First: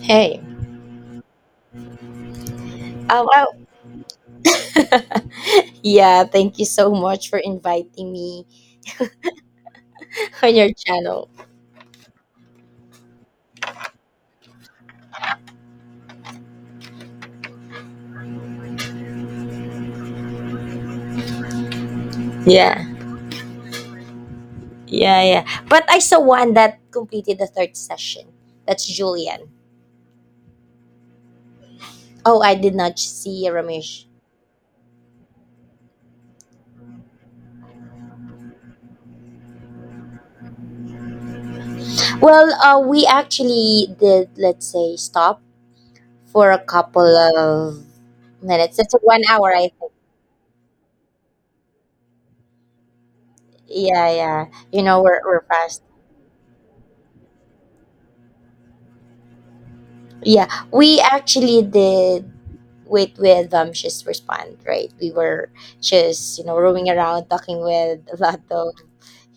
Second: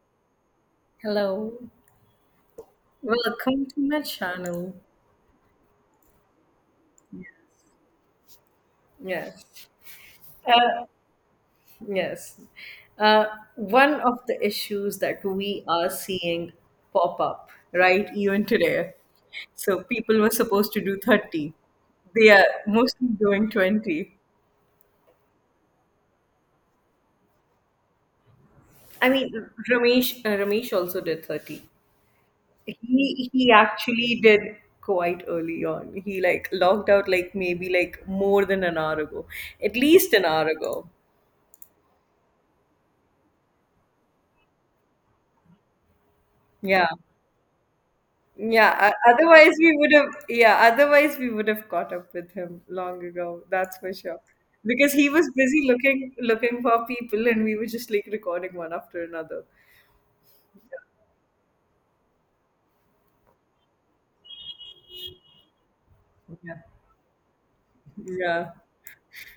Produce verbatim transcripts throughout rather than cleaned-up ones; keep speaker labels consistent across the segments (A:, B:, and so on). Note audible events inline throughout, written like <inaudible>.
A: Hey,
B: Hello,
A: oh
B: welcome
A: wow.
B: to my channel.
A: <laughs> Yeah, thank you so much for inviting me
B: Yes.
A: <laughs> on your
B: Uh,
A: channel.
B: yes. Uh, one of the issues that we are seeing pop up, right, even today. So people were supposed to do thirty. They are
A: Yeah,
B: mostly doing twenty.
A: yeah, yeah. But I saw one that completed the third session. That's
B: I mean,
A: Julian.
B: Ramesh, uh, Ramesh also did thirty.
A: Oh, I did not
B: He,
A: see
B: he
A: Ramesh.
B: actually did quite early on. He like logged out like maybe like more than an hour ago, at least an hour ago.
A: Well, uh, we actually did, let's say, stop for a
B: Yeah.
A: couple of minutes.
B: Yeah,
A: It's
B: o-
A: one hour,
B: otherwise
A: I
B: we
A: think.
B: would have yeah, otherwise we would have caught up with him long ago, that's for
A: Yeah,
B: sure.
A: yeah. You
B: Because
A: know,
B: he
A: we're,
B: was
A: we're
B: busy
A: fast.
B: looking looking for people and we were just like recording one after another.
A: Yeah, we actually did wait with um just respond, right? We were just, you know,
B: Yeah.
A: roaming around talking with a lot
B: Yeah.
A: of,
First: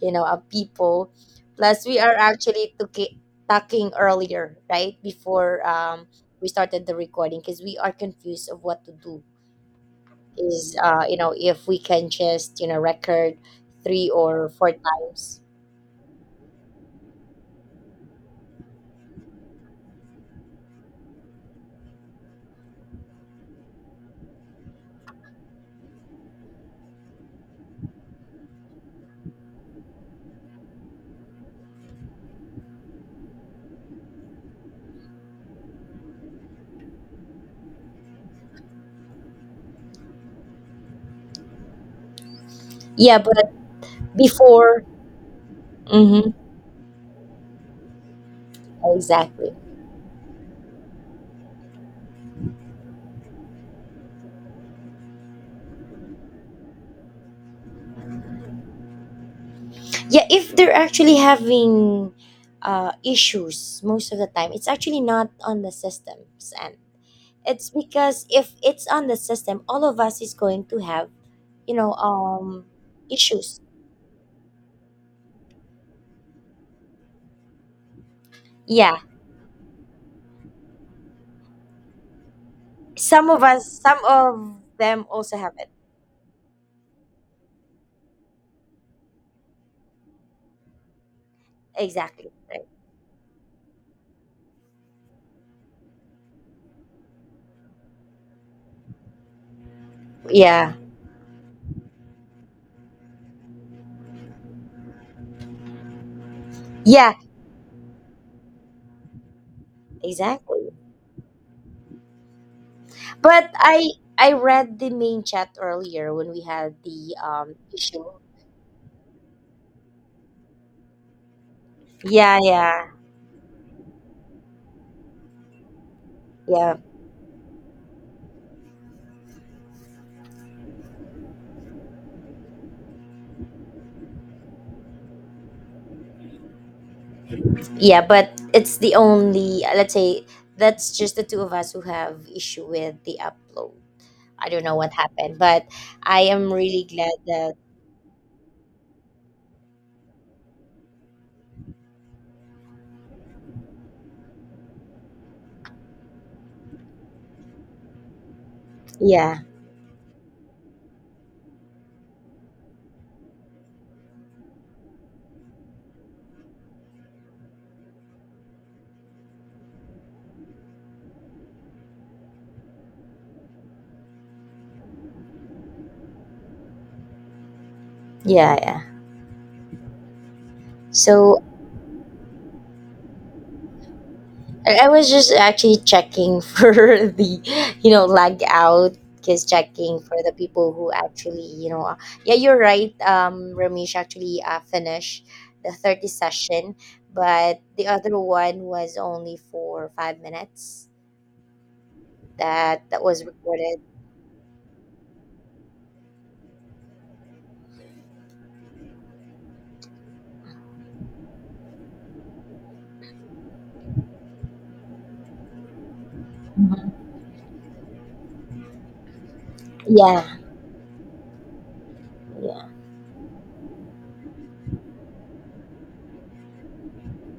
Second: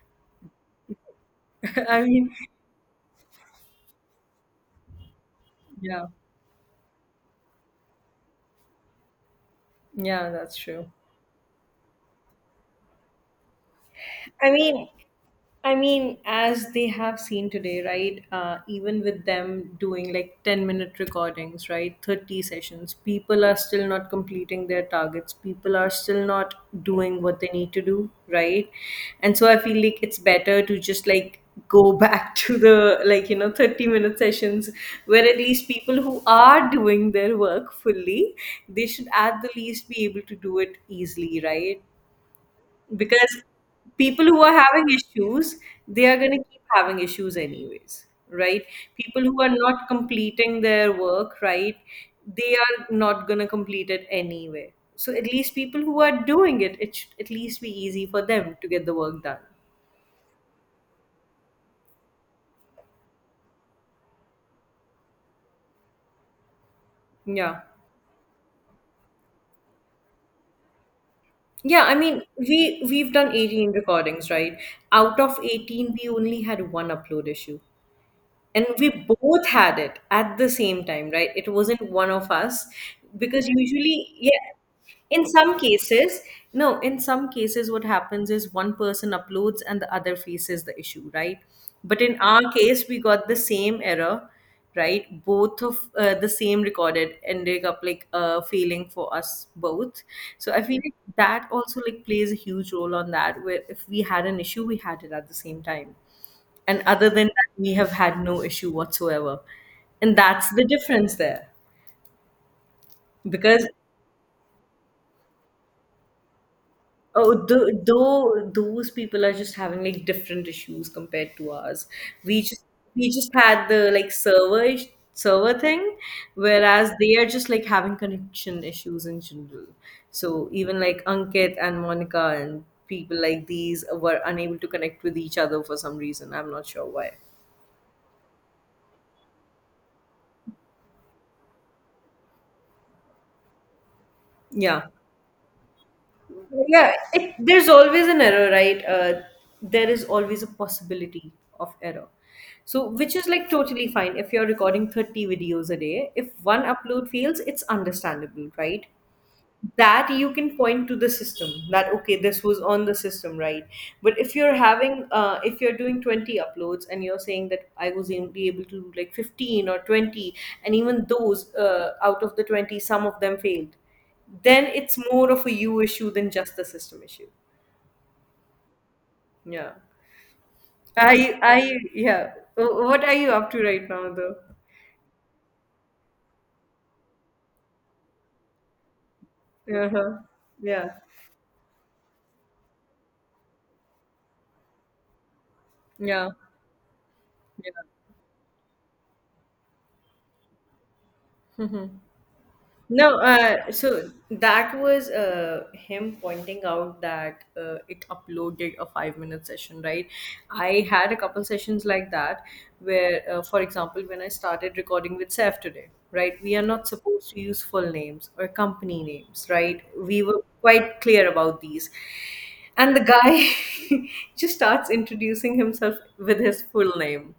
A: you know, uh, people. Plus
B: <laughs>
A: we
B: I
A: are
B: mean,
A: actually talki- talking earlier, right? Before
B: yeah.
A: um we started the recording because we are confused of what to do.
B: Yeah, that's
A: Is
B: true.
A: uh, you know, if we can just, you know, record three or
B: I
A: four
B: mean,
A: times.
B: I mean, as they have seen today, right? Uh, even with them doing like ten minute recordings, right? thirty sessions, people are still not completing their targets. People are still not doing what they need to do, right? And so I feel like it's better to just like go back <laughs> to the like, you know, thirty minute sessions where at least people who are doing their work fully, they should at the least be able to do it easily, right?
A: Yeah,
B: Because
A: but
B: people who are
A: before,
B: having issues, they are going
A: mm-hmm,
B: to keep having issues anyways, right? People who are
A: exactly.
B: not completing their work, right, they are not going to complete it anyway, so at least people who are doing it, it should at least be easy for them to get the work done.
A: Yeah, if they're actually having uh, issues, most of the time it's actually not on the system's end.
B: Yeah,
A: It's because if it's on the system all of us is going to have, you
B: yeah.
A: know
B: I mean, we
A: um
B: we've done
A: issues.
B: eighteen recordings, right? Out of eighteen, we only had one upload issue, and we
A: Yeah,
B: both had it at the same time, right? It wasn't one of us,
A: some of
B: because
A: us, some
B: usually, yeah,
A: of them
B: in
A: also have
B: some
A: it,
B: cases, no, in some cases, what happens is one person uploads and the other faces the issue, right? But in
A: exactly,
B: our
A: right.
B: case, we got the same error, right? Both of uh, the same recorded ending up like uh, failing for us both. So I
A: Yeah,
B: feel like that also like plays a huge role on that, where if we had an issue, we had it at the same time. And other
A: yeah,
B: than that, we have had no issue whatsoever. And that's the
A: exactly.
B: difference there.
A: But
B: Because
A: i i read the main chat earlier when we had the
B: oh,
A: um
B: th-
A: issue.
B: though those people are just having like different issues compared to ours.
A: Yeah,
B: We just
A: yeah,
B: we just had the like server ish- server thing,
A: yeah.
B: whereas they are just like having connection issues in general. So even like Ankit and Monica and people like these were unable to connect with each other for some reason. I'm not sure why.
A: Yeah, but it's the only, uh, let's say, that's just the two of us who have issue with the upload. I don't know
B: Yeah.
A: what happened, but I am really
B: Yeah,
A: glad
B: it,
A: that,
B: there's always an error, right? Uh, there is always a possibility of error. So, which is like totally fine. If you're recording thirty videos a day, if one upload fails, it's understandable, right?
A: yeah,
B: That you can point to the system that okay, this was on the system, right? But if you're having uh, if you're doing twenty uploads and you're saying that I was only able to do like fifteen or twenty, and even those uh, out of the twenty, some of them failed, then it's more of a you issue than just the system issue.
A: yeah, yeah.
B: Yeah. i
A: So
B: i yeah. Wh- what are you up to right now though?
A: I I was just actually checking <laughs> for the, you know, lag out, because checking
B: Uh-huh.
A: for the people
B: Yeah.
A: who actually, you know, uh, yeah, you're right. um Ramesh actually uh, finished the thirty
B: Yeah.
A: session, but
B: Yeah.
A: the other one was only for five minutes. That that
B: No,
A: was
B: uh,
A: recorded.
B: so that was uh, him pointing out that uh, it uploaded a five minute session, right? I had a couple sessions like that where, uh, for example, when I started recording with Seth today, right, we are not
A: Mm-hmm.
B: supposed to use full names or company names, right? We
A: Yeah,
B: were quite clear about these.
A: yeah,
B: And the guy <laughs> just starts introducing himself with his full name.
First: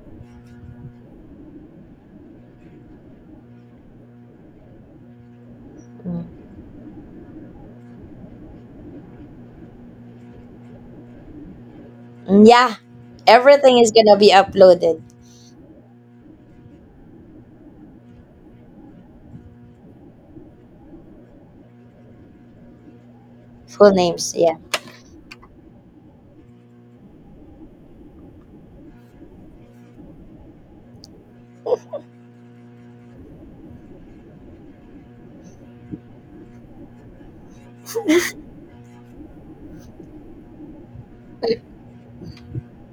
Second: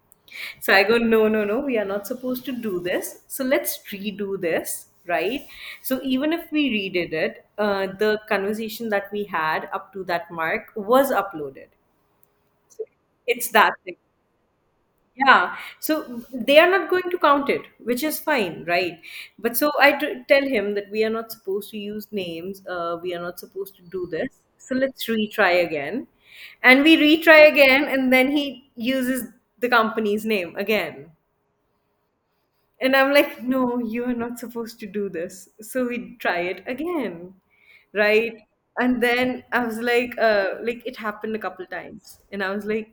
B: So I go, no, no, no, we are not supposed to do this. So let's redo this, right? So even
A: mm.
B: if we redid it, uh, the conversation that we had up to that mark was uploaded.
A: Mm, yeah.
B: It's that
A: Everything is
B: thing.
A: gonna be uploaded.
B: Yeah. So they are not going to count it, which is fine, right? But so I t- tell him that we are not supposed to use names. Uh, we are not supposed to
A: Full
B: do this.
A: names, yeah.
B: So let's retry again. And we retry again, and then he uses the company's name again. And I'm like, no, you are not supposed to do this. So we try it again, right? And then I was like, uh, like it happened a couple times, and I was like,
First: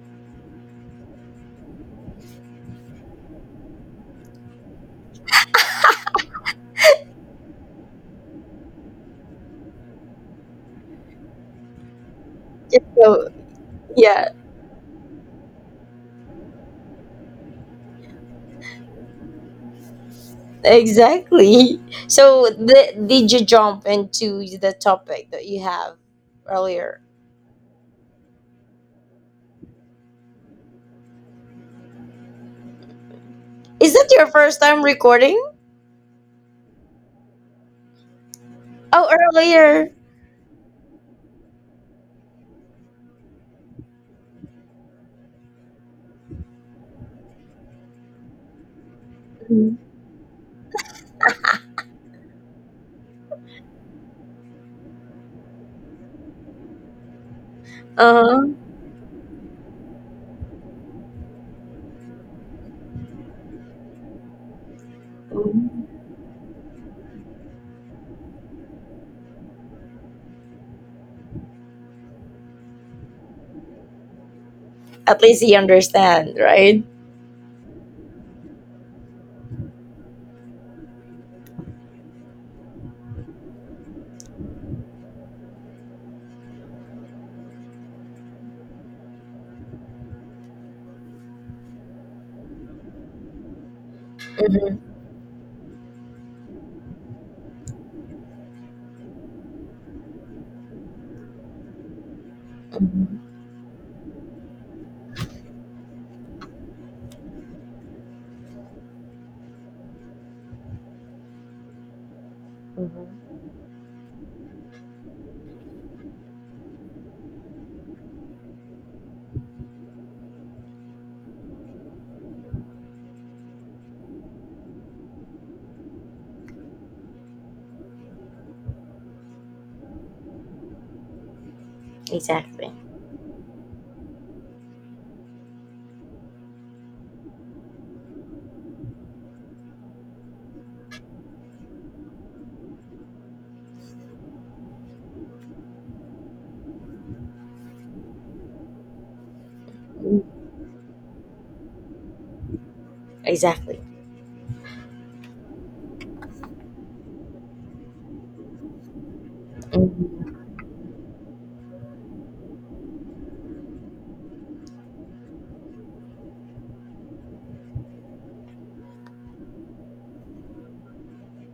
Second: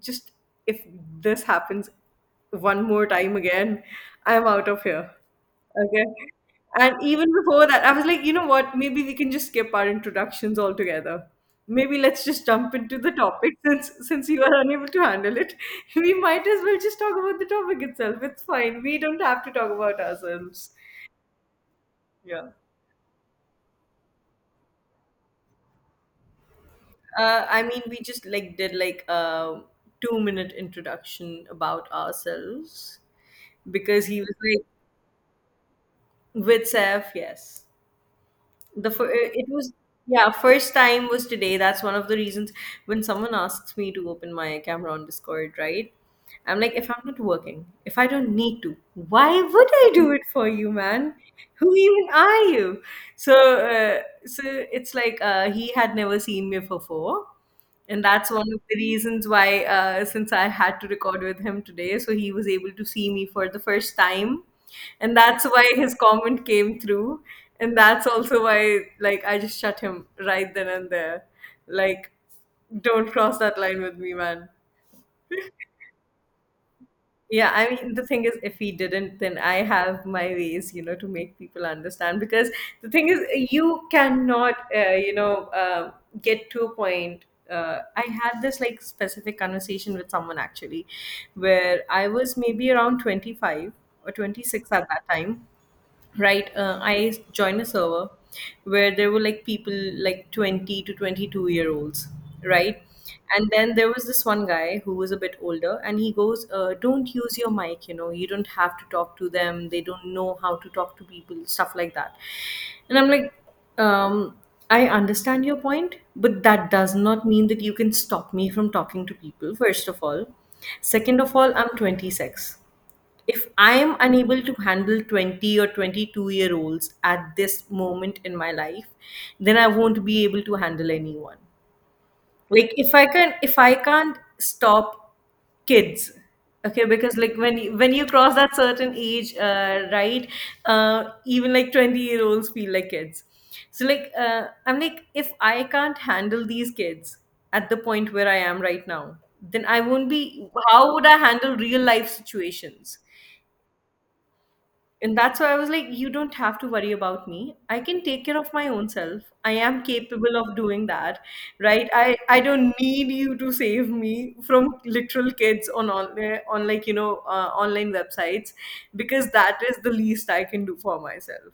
B: just, if this happens one more time again, I'm out of here. Okay. And even before that, I was like, you know what? Maybe we can just skip our introductions altogether. Maybe let's just jump into the
A: So
B: topic since since
A: yeah,
B: you are unable to handle it. <laughs> We might as well just talk about the topic itself. It's fine. We don't have to talk about ourselves.
A: exactly.
B: Yeah.
A: So th- did you jump into the topic that you have earlier?
B: Uh, I mean, we just like did like a two minute introduction about ourselves
A: Is
B: because
A: that
B: he
A: your
B: was
A: first
B: like
A: time recording?
B: with Saf, yes. the
A: Oh,
B: fir- uh, it was
A: earlier.
B: yeah first time was today. That's one of the reasons. When someone asks me to open my camera on Discord, right, I'm like, if I'm not working, if I don't need to, why
A: Uh
B: would I do it for you, man? Who even are you? So uh, so it's like, uh, he had never seen me before, and that's one
A: huh.
B: of the reasons why, uh, since I had to record with him today, so he was able to see me for the first time. And that's why his comment came through. And that's also why like I just shut him right then and there. Like, don't cross that line with me, man.
A: At least he understand, right?
B: Yeah, I mean, the thing is, if he didn't, then I have my ways, you know, to make people understand. Because the thing is, you cannot, uh, you know, uh, get to a point. Uh, I had this like specific conversation with someone actually, where I was maybe around twenty-five or twenty-six at that time, right? uh, I joined a server where there were like people like twenty to twenty-two year olds, right?
A: Mhm.
B: And then there was this one guy who was a bit older, and he goes, uh, don't use your mic, you know, you don't have to talk to them, they don't know how to talk to people, stuff like that. And I'm like,
A: Hmm.
B: um, I understand your point, but that does not mean that you can stop me from talking to people. First of all, second of all, I'm twenty-six. If I am unable to handle twenty or twenty-two year olds at this moment in my life, then I won't be able to handle anyone.
A: Exactly.
B: Like, if I can, if I can't stop kids. Okay. Because like, when you, when you cross that certain age, uh, right, uh, even like twenty year olds feel like kids. So like, uh, I'm like, if I can't handle these kids at the point where I am right now, then I won't be
A: Mm.
B: how would I handle real life situations?
A: Exactly.
B: And that's why I was like, you don't have to worry about me. I can take care of my own self. I am capable
A: Hmm.
B: of doing that, right? I, I don't need you to save me from literal kids on on, on like, you know uh, online websites, because that is the least I can do for myself.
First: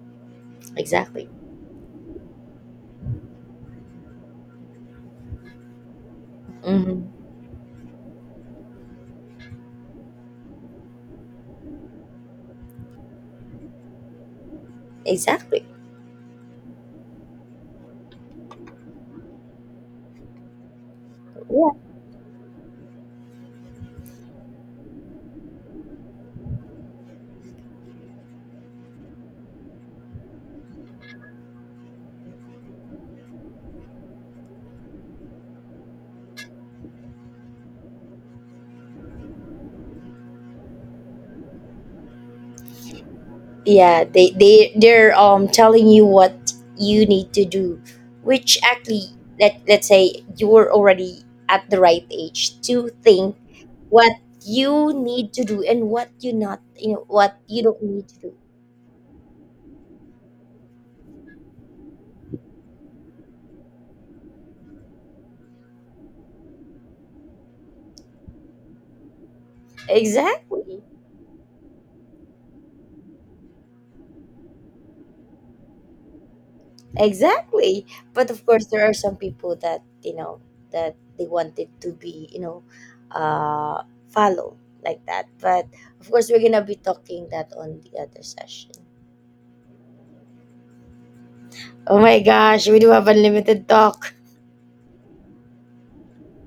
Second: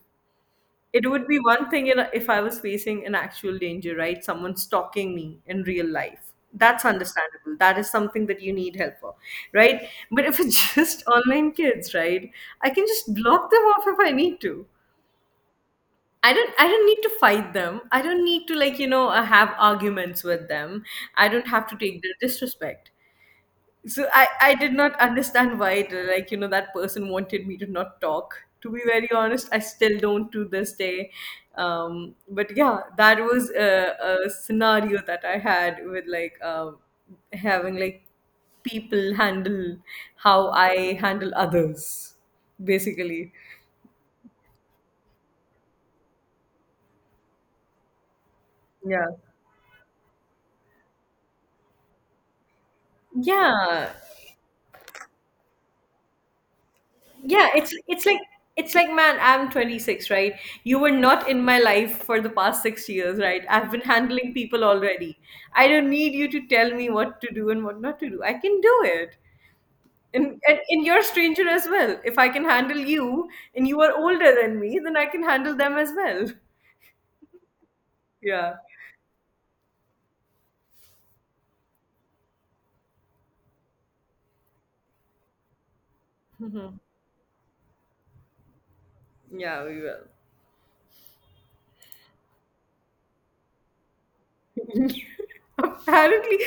B: It would
A: Exactly.
B: be one thing in a- if I was facing an actual danger, right? Someone stalking me in real life. That's
A: Hmm.
B: understandable. That is something that you need help for, right? But if it's <laughs> just online kids, right? I can just block them off if I need to.
A: Exactly.
B: I don't I don't need to fight them. I don't need to like, you know, uh, have arguments with them. I don't have
A: Yeah.
B: to take their disrespect. So I, I did not understand why, like, you know that person wanted me to not talk. To be very honest, I still don't to this day. um, but yeah, that was a, a scenario that I had with like, um having like people handle how I handle others, basically.
A: Yeah. They they they're um telling you what you need to do, which
B: Yeah.
A: actually, let let's say, you're already at the right age to think
B: Yeah.
A: what you need to do, and what you not, you know, what
B: Yeah,
A: you
B: it's
A: don't
B: it's
A: need to
B: like
A: do.
B: it's like man, I'm twenty-six, right? You were not in my life for the past six years, right? I've been handling people already. I don't need you to tell me what to do and what not to do. I can do it. And, and
A: Exactly.
B: and you're a stranger as well. If I can handle you and you are older than me, then I can handle them as well. <laughs>
A: Exactly. But of
B: Yeah.
A: course, there are some people that, you know, that they wanted to be, you know, uh, follow like that. But of course, we're going to be talking that on the other session.
B: Yeah, we will.
A: Oh my gosh, we do have unlimited talk.
B: <laughs> Apparently,